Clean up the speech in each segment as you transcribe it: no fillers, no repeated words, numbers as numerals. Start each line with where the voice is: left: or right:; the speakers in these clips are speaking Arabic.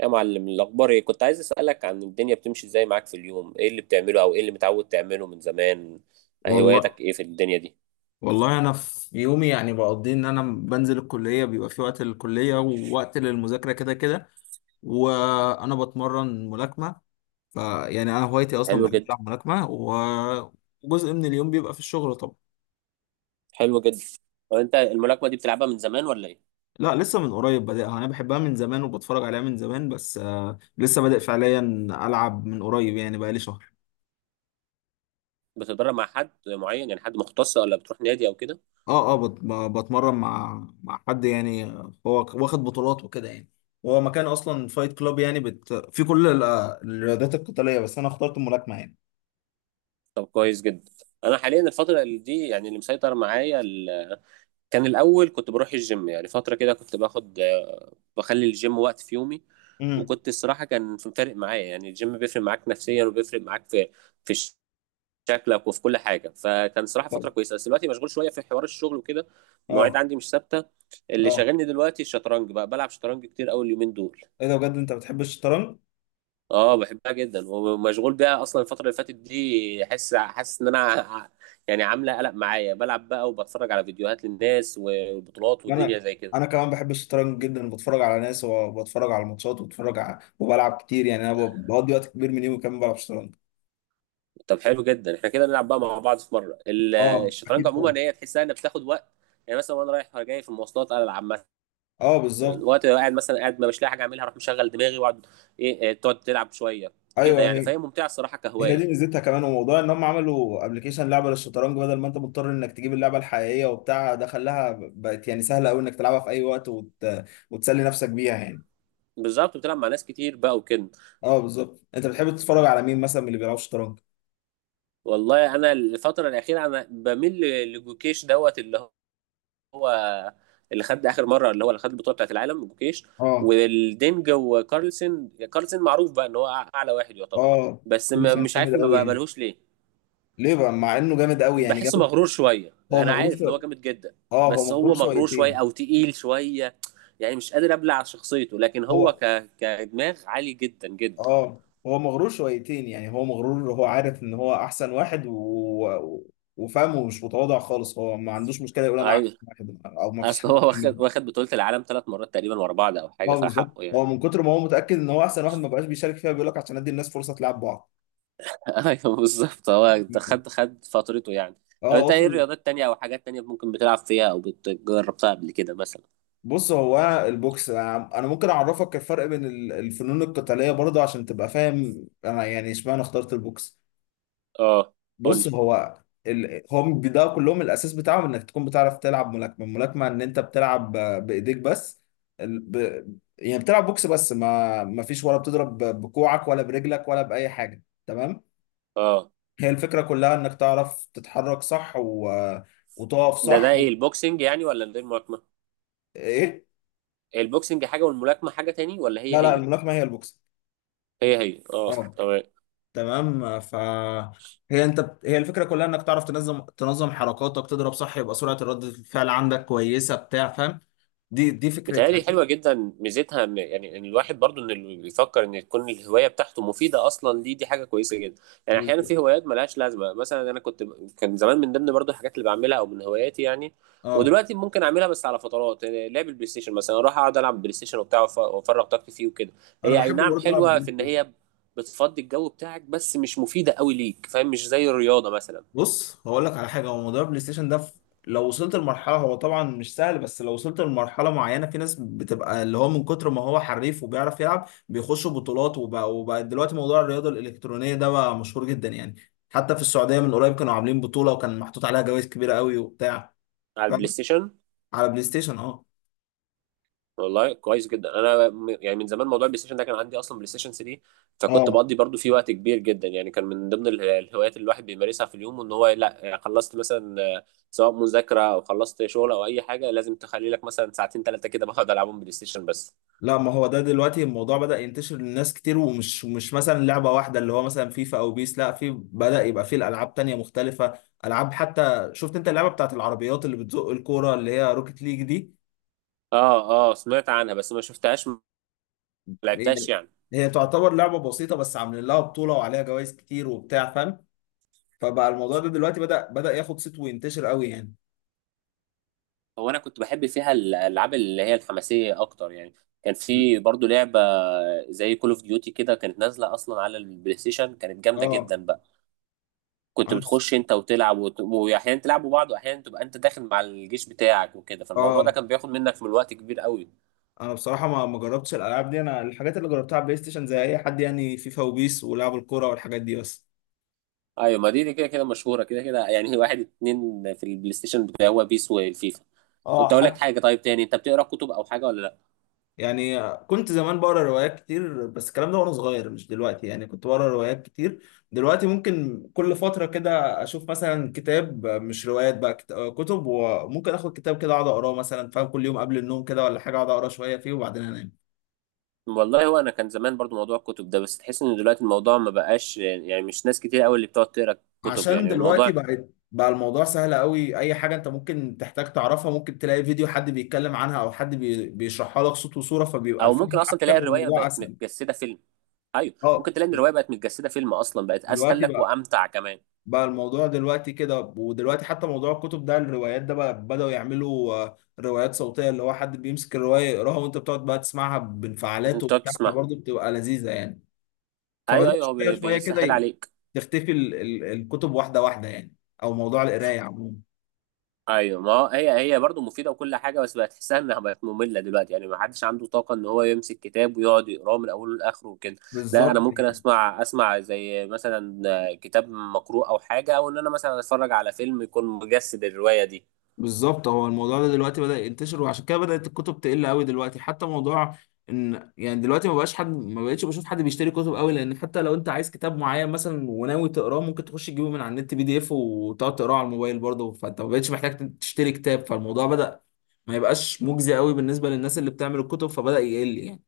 right: يا معلم، الأخبار إيه؟ كنت عايز أسألك عن الدنيا بتمشي إزاي معاك في اليوم، إيه اللي بتعمله أو إيه اللي متعود تعمله من زمان،
left: والله
right: هواياتك إيه في الدنيا دي؟
left: والله، انا في يومي يعني بقضي انا بنزل الكليه، بيبقى في وقت للكليه ووقت للمذاكره كده كده. وانا بتمرن ملاكمه، فيعني انا هوايتي اصلا
right: حلو
left: بحب
right: جدا،
left: العب ملاكمه وجزء من اليوم بيبقى في الشغل طبعا.
right: حلو جدا. وأنت الملاكمة دي بتلعبها من زمان ولا إيه؟
left: لا، لسه من قريب بادئها. انا بحبها من زمان وبتفرج عليها من زمان، بس لسه بادئ فعليا العب من قريب يعني بقالي شهر.
right: بتتدرب مع حد معين يعني حد مختص ولا بتروح نادي أو كده؟
left: اه اه، بتمرن مع حد يعني، هو واخد بطولات وكده يعني. هو مكان اصلا فايت كلاب يعني في كل الرياضات القتاليه، بس انا اخترت الملاكمه يعني.
right: طب كويس جدا. أنا حاليا الفترة اللي دي يعني اللي مسيطر معايا كان الأول كنت بروح الجيم، يعني فترة كده كنت بخلي الجيم وقت في يومي،
left: امم
right: وكنت الصراحة كان فارق معايا، يعني الجيم بيفرق معاك نفسيا وبيفرق معاك في شكلك وفي كل حاجه، فكان صراحه
left: طب.
right: فتره كويسه، بس دلوقتي مشغول شويه في حوار الشغل وكده. المواعيد
left: اه
right: عندي مش ثابته. اللي
left: اه،
right: شاغلني دلوقتي الشطرنج، بقى بلعب شطرنج كتير قوي اليومين دول.
left: ايه ده؟ بجد انت بتحب الشطرنج؟
right: اه، بحبها جدا ومشغول بيها اصلا. الفتره اللي فاتت دي حاسس ان انا يعني عامله قلق معايا، بلعب بقى وبتفرج على فيديوهات للناس وبطولات والدنيا
left: انا
right: زي كده.
left: انا كمان بحب الشطرنج جدا، بتفرج على ناس وبتفرج على الماتشات وبتفرج على وبلعب كتير يعني، انا بقضي وقت كبير من يومي كمان بلعب شطرنج.
right: طب حلو جدا، احنا كده نلعب بقى مع بعض في مره
left: اه
right: الشطرنج
left: اكيد طبعا.
right: عموما هي تحسها انها بتاخد وقت. يعني مثلا وانا رايح جاي في المواصلات العب،
left: اه بالظبط.
right: مثلا وقت لو قاعد، مثلا قاعد ما مش لاقي حاجه اعملها اروح مشغل دماغي واقعد. إيه، تقعد تلعب شويه كده
left: ايوه،
right: يعني،
left: هي
right: فهي ممتعه الصراحه
left: هي
right: كهوايه.
left: دي ميزتها كمان، وموضوع ان هم عملوا ابلكيشن لعبه للشطرنج بدل ما انت مضطر انك تجيب اللعبه الحقيقيه وبتاع، ده خلاها بقت يعني سهله قوي انك تلعبها في اي وقت وتسلي نفسك بيها يعني.
right: بالظبط، بتلعب مع ناس كتير بقى وكده.
left: اه بالظبط. انت بتحب تتفرج على مين مثلا من اللي بيلعبوا شطرنج؟
right: والله انا الفتره الاخيره انا بميل لجوكيش دوت، اللي هو اللي خد اخر مره، اللي هو اللي خد البطوله بتاعت العالم، جوكيش.
left: اه
right: والدينج وكارلسن، كارلسن معروف بقى ان هو اعلى واحد يعتبر،
left: اه،
right: بس
left: كل
right: ما
left: سنه
right: مش عارف
left: جامد
right: ما
left: قوي يعني.
right: بقبلهوش ليه.
left: ليه بقى مع انه جامد قوي يعني؟
right: بحسه
left: جامد.
right: مغرور شويه،
left: هو
right: انا
left: مغرور
right: عارف ان هو
left: شويه؟
right: جامد جدا،
left: اه هو
right: بس
left: مغرور
right: هو مغرور شويه
left: شويتين.
right: او تقيل شويه، يعني مش قادر ابلع شخصيته، لكن هو
left: هو،
right: كدماغ عالي جدا جدا.
left: اه هو مغرور شويتين يعني. هو مغرور، هو عارف ان هو احسن واحد و... وفاهم ومش متواضع خالص، هو ما عندوش مشكله يقول انا احسن
right: ايوه،
left: واحد او ما فيش
right: اصل
left: حد
right: هو
left: احسن
right: واخد
left: مني.
right: واخد بطولة العالم 3 مرات تقريبا ورا بعض او حاجة،
left: اه بالظبط،
right: فحقه يعني.
left: هو من كتر ما هو متاكد ان هو احسن واحد ما بقاش بيشارك فيها، بيقول لك عشان ادي الناس فرصه تلعب بعض.
right: ايوه بالظبط، هو ده خد فترته يعني. طب
left: اه،
right: انت ايه
left: وصل.
right: رياضات تانية او حاجات تانية ممكن بتلعب فيها او بتجربتها قبل كده مثلا؟
left: بص هو البوكس، انا ممكن اعرفك الفرق بين الفنون القتاليه برضه عشان تبقى فاهم انا يعني اشمعنى اخترت البوكس.
right: اه، قول
left: بص
right: لي.
left: هو هم ده كلهم الاساس بتاعهم انك تكون بتعرف تلعب ملاكمه. الملاكمه ان انت بتلعب بايديك بس، ال... ب... يعني بتلعب بوكس بس ما فيش، ولا بتضرب بكوعك ولا برجلك ولا باي حاجه، تمام؟
right: اه،
left: هي الفكره كلها انك تعرف تتحرك صح وتقف
right: ده
left: صح
right: ايه، البوكسنج يعني ولا ده الملاكمة؟
left: ايه.
right: البوكسنج حاجة والملاكمة حاجة تاني، ولا هي
left: لا، لا،
right: هي؟
left: الملاكمه هي البوكس.
right: هي هي، اه.
left: اه.
right: تمام.
left: تمام، هي انت هي الفكره كلها انك تعرف تنظم حركاتك، تضرب صح، يبقى سرعه ردة الفعل عندك كويسه بتاع فاهم؟ دي فكرتها.
right: بتهيألي حلوة جدا، ميزتها ان يعني إن الواحد برضو ان اللي بيفكر ان تكون الهواية بتاعته مفيدة اصلا ليه، دي حاجة كويسة جدا. يعني احيانا
left: بالظبط.
right: في هوايات ملهاش لازمة. مثلا انا كان زمان من ضمن برضو الحاجات اللي بعملها او من هواياتي يعني،
left: اه
right: ودلوقتي ممكن اعملها بس على فترات، يعني لعب البلاي ستيشن مثلا. اروح اقعد العب بلاي ستيشن وبتاع، وافرغ طاقتي فيه وكده.
left: انا
right: هي اي
left: بحب
right: نعم
left: برضه العب
right: حلوة
left: بلاي
right: في ان
left: ستيشن.
right: هي بتفضي الجو بتاعك، بس مش مفيدة قوي ليك، فاهم، مش زي الرياضة مثلا.
left: بص هقول لك على حاجه، هو موضوع البلاي ستيشن ده لو وصلت لمرحله، هو طبعا مش سهل، بس لو وصلت لمرحله معينه، في ناس بتبقى اللي هو من كتر ما هو حريف وبيعرف يلعب بيخشوا بطولات، وبقى دلوقتي موضوع الرياضه الالكترونيه ده بقى مشهور جدا يعني. حتى في السعوديه من قريب كانوا عاملين بطوله، وكان محطوط عليها جوائز كبيره قوي وبتاع،
right: على
left: فاهم؟
right: البلاي ستيشن.
left: على بلاي ستيشن، اه
right: والله كويس جدا، انا يعني من زمان موضوع البلاي ستيشن ده كان عندي، اصلا بلاي ستيشن 3، فكنت
left: اه.
right: بقضي برضو فيه وقت كبير جدا. يعني كان من ضمن الهوايات اللي الواحد بيمارسها في اليوم، ان هو لا خلصت مثلا سواء مذاكره او خلصت شغل او اي حاجه، لازم تخلي لك مثلا ساعتين ثلاثه كده بقعد العبهم بلاي ستيشن بس.
left: لا، ما هو ده دلوقتي الموضوع بدأ ينتشر للناس كتير، ومش مش مثلا لعبة واحدة اللي هو مثلا فيفا او بيس، لا، في بدأ يبقى فيه الألعاب تانية مختلفة. ألعاب، حتى شفت انت اللعبة بتاعت العربيات اللي بتزق الكورة اللي هي روكيت ليج دي؟
right: اه اه، سمعت عنها بس ما شفتهاش، ما
left: هي،
right: لعبتهاش يعني.
left: هي تعتبر لعبة بسيطة بس عاملين لها بطولة وعليها جوائز كتير وبتاع، فاهم؟ فبقى الموضوع ده دلوقتي بدأ ياخد صيت وينتشر قوي يعني.
right: هو انا كنت بحب فيها الالعاب اللي هي الحماسيه اكتر يعني. كان في برضو لعبه زي كول اوف ديوتي كده، كانت نازله اصلا على البلاي ستيشن، كانت جامده
left: اه،
right: جدا بقى. كنت
left: انا
right: بتخش انت وتلعب واحيانا تلعبوا بعض، واحيانا تبقى انت داخل مع الجيش بتاعك وكده، فالموضوع ده
left: اه
right: كان بياخد منك من الوقت كبير قوي.
left: بصراحه ما جربتش الالعاب دي، انا الحاجات اللي جربتها على بلاي ستيشن زي اي حد يعني، فيفا وبيس ولعب الكوره والحاجات دي بس.
right: ايوه، ما دي دي كده كده مشهوره كده كده يعني. واحد اتنين في البلاي ستيشن بتاع هو بيس والفيفا.
left: اه
right: كنت اقول لك
left: حتى.
right: حاجه، طيب تاني، انت بتقرا كتب او حاجه ولا لا؟
left: يعني كنت زمان بقرا روايات كتير، بس الكلام ده وانا صغير مش دلوقتي يعني، كنت بقرا روايات كتير. دلوقتي ممكن كل فترة كده اشوف مثلا كتاب، مش روايات بقى، كتب، وممكن اخد كتاب كده اقعد اقراه مثلا، فاهم؟ كل يوم قبل النوم كده ولا حاجة اقعد اقرا شوية فيه وبعدين انام.
right: والله هو انا كان زمان برضو موضوع الكتب ده، بس تحس ان دلوقتي الموضوع ما بقاش، يعني مش ناس كتير قوي اللي بتقعد تقرا كتب
left: عشان
right: يعني،
left: دلوقتي
right: الموضوع،
left: بقى الموضوع سهل قوي، اي حاجة انت ممكن تحتاج تعرفها ممكن تلاقي فيديو حد بيتكلم عنها او حد بيشرحها لك صوت وصورة، فبيبقى
right: او
left: الفيلم
right: ممكن اصلا تلاقي
left: احسن
right: الروايه
left: والموضوع
right: بقت
left: اسهل.
right: متجسده فيلم. ايوه،
left: اه،
right: ممكن تلاقي ان الروايه بقت متجسده فيلم اصلا، بقت اسهل
left: دلوقتي
right: لك
left: بقى،
right: وامتع كمان.
left: بقى الموضوع دلوقتي كده. ودلوقتي حتى موضوع الكتب ده الروايات ده، بقى بدأوا يعملوا روايات صوتية، اللي هو حد بيمسك الرواية يقراها وانت بتقعد بقى تسمعها بانفعالات
right: انت تقعد
left: وبتاع،
right: تسمعها.
left: فبرضه بتبقى لذيذة يعني.
right: ايوه
left: فبدأت
right: ايوه، هو
left: شوية شوية كده
right: بيسهل عليك.
left: تختفي الكتب واحدة واحدة يعني، او موضوع القراية عموما.
right: ايوه، ما هو هي هي برضه مفيده وكل حاجه، بس بقت تحسها انها بقت ممله دلوقتي. يعني ما حدش عنده طاقه ان هو يمسك كتاب ويقعد يقراه من اوله لاخره وكده. لا،
left: بالظبط.
right: انا ممكن اسمع زي مثلا كتاب مقروء او حاجه، او ان انا مثلا اتفرج على فيلم يكون مجسد الروايه دي.
left: بالظبط، هو الموضوع ده دلوقتي بدأ ينتشر وعشان كده بدأت الكتب تقل قوي دلوقتي حتى موضوع ان يعني دلوقتي ما بقاش حد ما بقتش بشوف حد بيشتري كتب قوي لان حتى لو انت، عايز كتاب معين مثلا وناوي تقراه ممكن تخش تجيبه من على النت بي دي اف وتقعد تقراه على الموبايل برضه فانت ما بقتش محتاج تشتري كتاب فالموضوع بدأ ما يبقاش مجزي قوي بالنسبة للناس اللي بتعمل الكتب فبدأ يقل يعني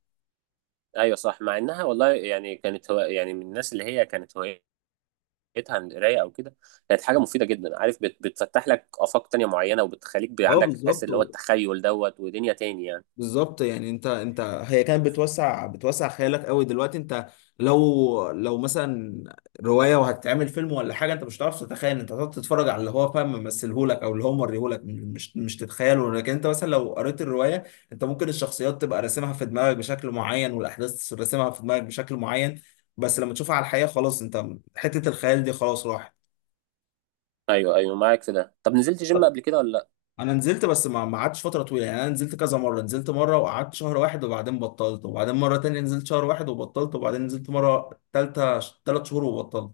right: ايوه صح، مع انها والله يعني كانت، هو يعني من الناس اللي هي كانت هوايتها عن القرايه او كده، كانت حاجه مفيده جدا. عارف، بتفتح لك افاق تانية معينه، وبتخليك
left: اه
right: عندك حس
left: بالظبط
right: اللي هو التخيل دوت ودنيا تاني يعني.
left: بالظبط يعني انت هي كانت بتوسع خيالك قوي. دلوقتي انت، لو مثلا روايه وهتتعمل فيلم ولا حاجه، انت مش هتعرف تتخيل، انت هتقعد تتفرج على اللي هو فاهم ممثلهولك او اللي هو موريهولك، مش تتخيله. لكن انت مثلا لو قريت الروايه، انت ممكن الشخصيات تبقى راسمها في دماغك بشكل معين والاحداث راسمها في دماغك بشكل معين، بس لما تشوفها على الحقيقه خلاص انت، حته الخيال دي خلاص راحت.
right: ايوه ايوه، معاك في ده. طب نزلت جيم قبل كده ولا لا؟
left: انا نزلت، بس ما قعدتش فتره طويله يعني، انا نزلت كذا مره، نزلت مره وقعدت شهر واحد وبعدين بطلت، وبعدين مره تانية نزلت شهر واحد وبطلت، وبعدين نزلت مره تالتة 3 شهور وبطلت.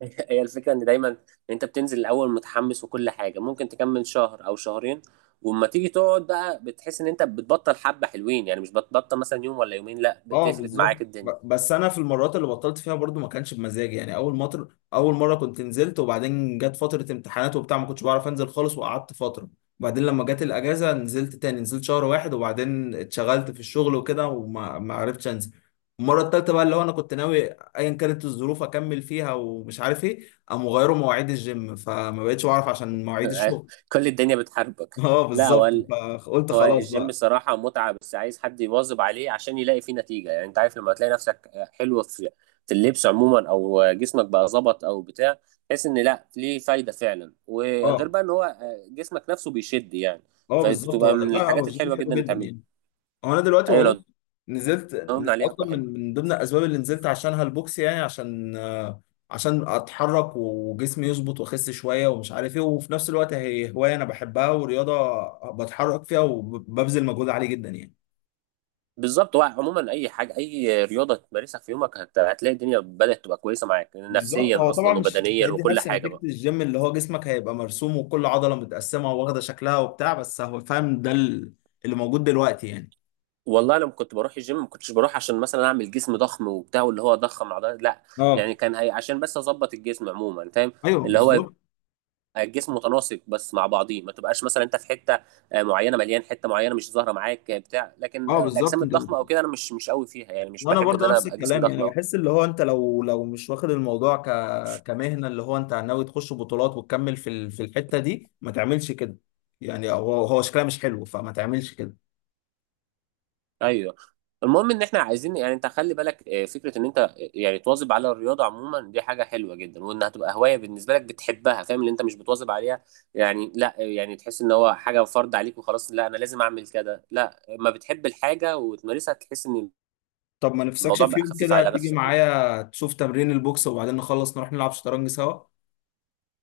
right: هي الفكره ان دايما انت بتنزل الاول متحمس وكل حاجه، ممكن تكمل شهر او شهرين، واما تيجي تقعد بقى بتحس ان انت بتبطل حبه حلوين، يعني مش بتبطل مثلا يوم ولا يومين، لا
left: اه
right: بتفرد معاك
left: بالظبط،
right: الدنيا.
left: بس انا في المرات اللي بطلت فيها برضو ما كانش بمزاجي يعني، اول مطر اول مره كنت نزلت وبعدين جت فتره امتحانات وبتاع ما كنتش بعرف انزل خالص وقعدت فتره، وبعدين لما جت الاجازه نزلت تاني، نزلت شهر واحد وبعدين اتشغلت في الشغل وكده وما ما عرفتش انزل. المره التالتة بقى اللي هو انا كنت ناوي ايا كانت الظروف اكمل فيها، ومش عارف ايه قاموا غيروا مواعيد الجيم فما بقتش بعرف عشان مواعيد الشغل.
right: كل الدنيا بتحاربك.
left: اه
right: لا، هو
left: بالظبط. فقلت
right: هو
left: خلاص
right: الجيم
left: بقى.
right: صراحة متعة، بس عايز حد يواظب عليه عشان يلاقي فيه نتيجة. يعني انت عارف لما تلاقي نفسك حلو في اللبس عموما، او جسمك بقى ظبط او بتاع، تحس ان لا ليه فايدة فعلا، وغير
left: اه
right: بقى ان هو جسمك نفسه بيشد يعني.
left: اه بالظبط،
right: فبتبقى
left: هو لا،
right: من
left: لا، هو
right: الحاجات
left: الجيم
right: الحلوة
left: حلو
right: جدا اللي
left: جدا
right: تعملها.
left: يعني. هو انا دلوقتي
right: ايوه،
left: والله
right: لو
left: نزلت
right: داومنا عليها هتبقى
left: اصلا
right: حلوة.
left: من ضمن الاسباب اللي نزلت عشانها البوكس، يعني عشان عشان اتحرك وجسمي يظبط واخس شويه ومش عارف ايه، وفي نفس الوقت هي هوايه انا بحبها ورياضه بتحرك فيها وببذل مجهود عالي جدا يعني.
right: بالظبط، هو عموما اي حاجة اي رياضة تمارسها في يومك هتلاقي الدنيا بدأت تبقى كويسة معاك
left: بالظبط. هو
right: نفسيا
left: طبعا
right: اصلا
left: مش
right: وبدنيا
left: هيدي
right: وكل
left: نفس
right: حاجة
left: نتيجه
right: بقى.
left: الجيم اللي هو جسمك هيبقى مرسوم وكل عضله متقسمه واخده شكلها وبتاع، بس هو فاهم ده اللي موجود دلوقتي يعني.
right: والله لما كنت بروح الجيم ما كنتش بروح عشان مثلا اعمل جسم ضخم وبتاع، واللي هو ضخم عضلات، لا. يعني
left: اه
right: كان هي عشان بس اظبط الجسم عموما، فاهم،
left: ايوه
right: اللي هو يبقى
left: بالظبط.
right: الجسم متناسق بس مع بعضيه، ما تبقاش مثلا انت في حته معينه مليان، حته معينه مش ظاهره معاك بتاع، لكن
left: اه بالظبط
right: الاجسام
left: انت،
right: الضخمه او كده انا مش قوي فيها، يعني مش
left: وانا
right: بحب ان
left: برضه
right: انا
left: نفس
right: ابقى جسم
left: الكلام
right: ضخم
left: يعني
right: أوي.
left: بحس اللي هو انت، لو مش واخد الموضوع كمهنه، اللي هو انت ناوي تخش بطولات وتكمل في في الحته دي، ما تعملش كده يعني. هو هو شكلها مش حلو فما تعملش كده.
right: ايوه، المهم ان احنا عايزين يعني، انت خلي بالك فكره ان انت يعني تواظب على الرياضه عموما، دي حاجه حلوه جدا، وانها تبقى هوايه بالنسبه لك بتحبها، فاهم، اللي انت مش بتواظب عليها يعني، لا يعني تحس ان هو حاجه فرض عليك وخلاص، لا انا لازم اعمل كده، لا، ما بتحب الحاجه وتمارسها تحس ان
left: طب ما نفسكش
right: الموضوع
left: في
right: بقى
left: يوم
right: خفيف
left: كده
right: على
left: تيجي
right: نفسك يعني.
left: معايا تشوف تمرين البوكس وبعدين نخلص نروح نلعب شطرنج سوا؟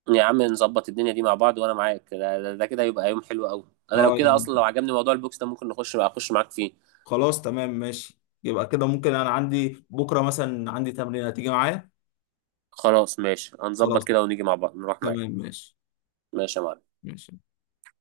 right: يا عم نظبط الدنيا دي مع بعض، وانا معاك ده كده يبقى يوم حلو قوي. انا لو
left: اه
right: كده
left: يعني،
right: اصلا، لو عجبني موضوع البوكس ده، ممكن نخش بقى اخش معاك فيه.
left: خلاص تمام ماشي. يبقى كده ممكن، انا عندي بكره مثلا عندي تمرين، هتيجي معايا؟
right: خلاص ماشي، هنظبط
left: خلاص
right: كده ونيجي مع بعض نروح معاك.
left: تمام ماشي.
right: ماشي يا معلم.
left: ماشي.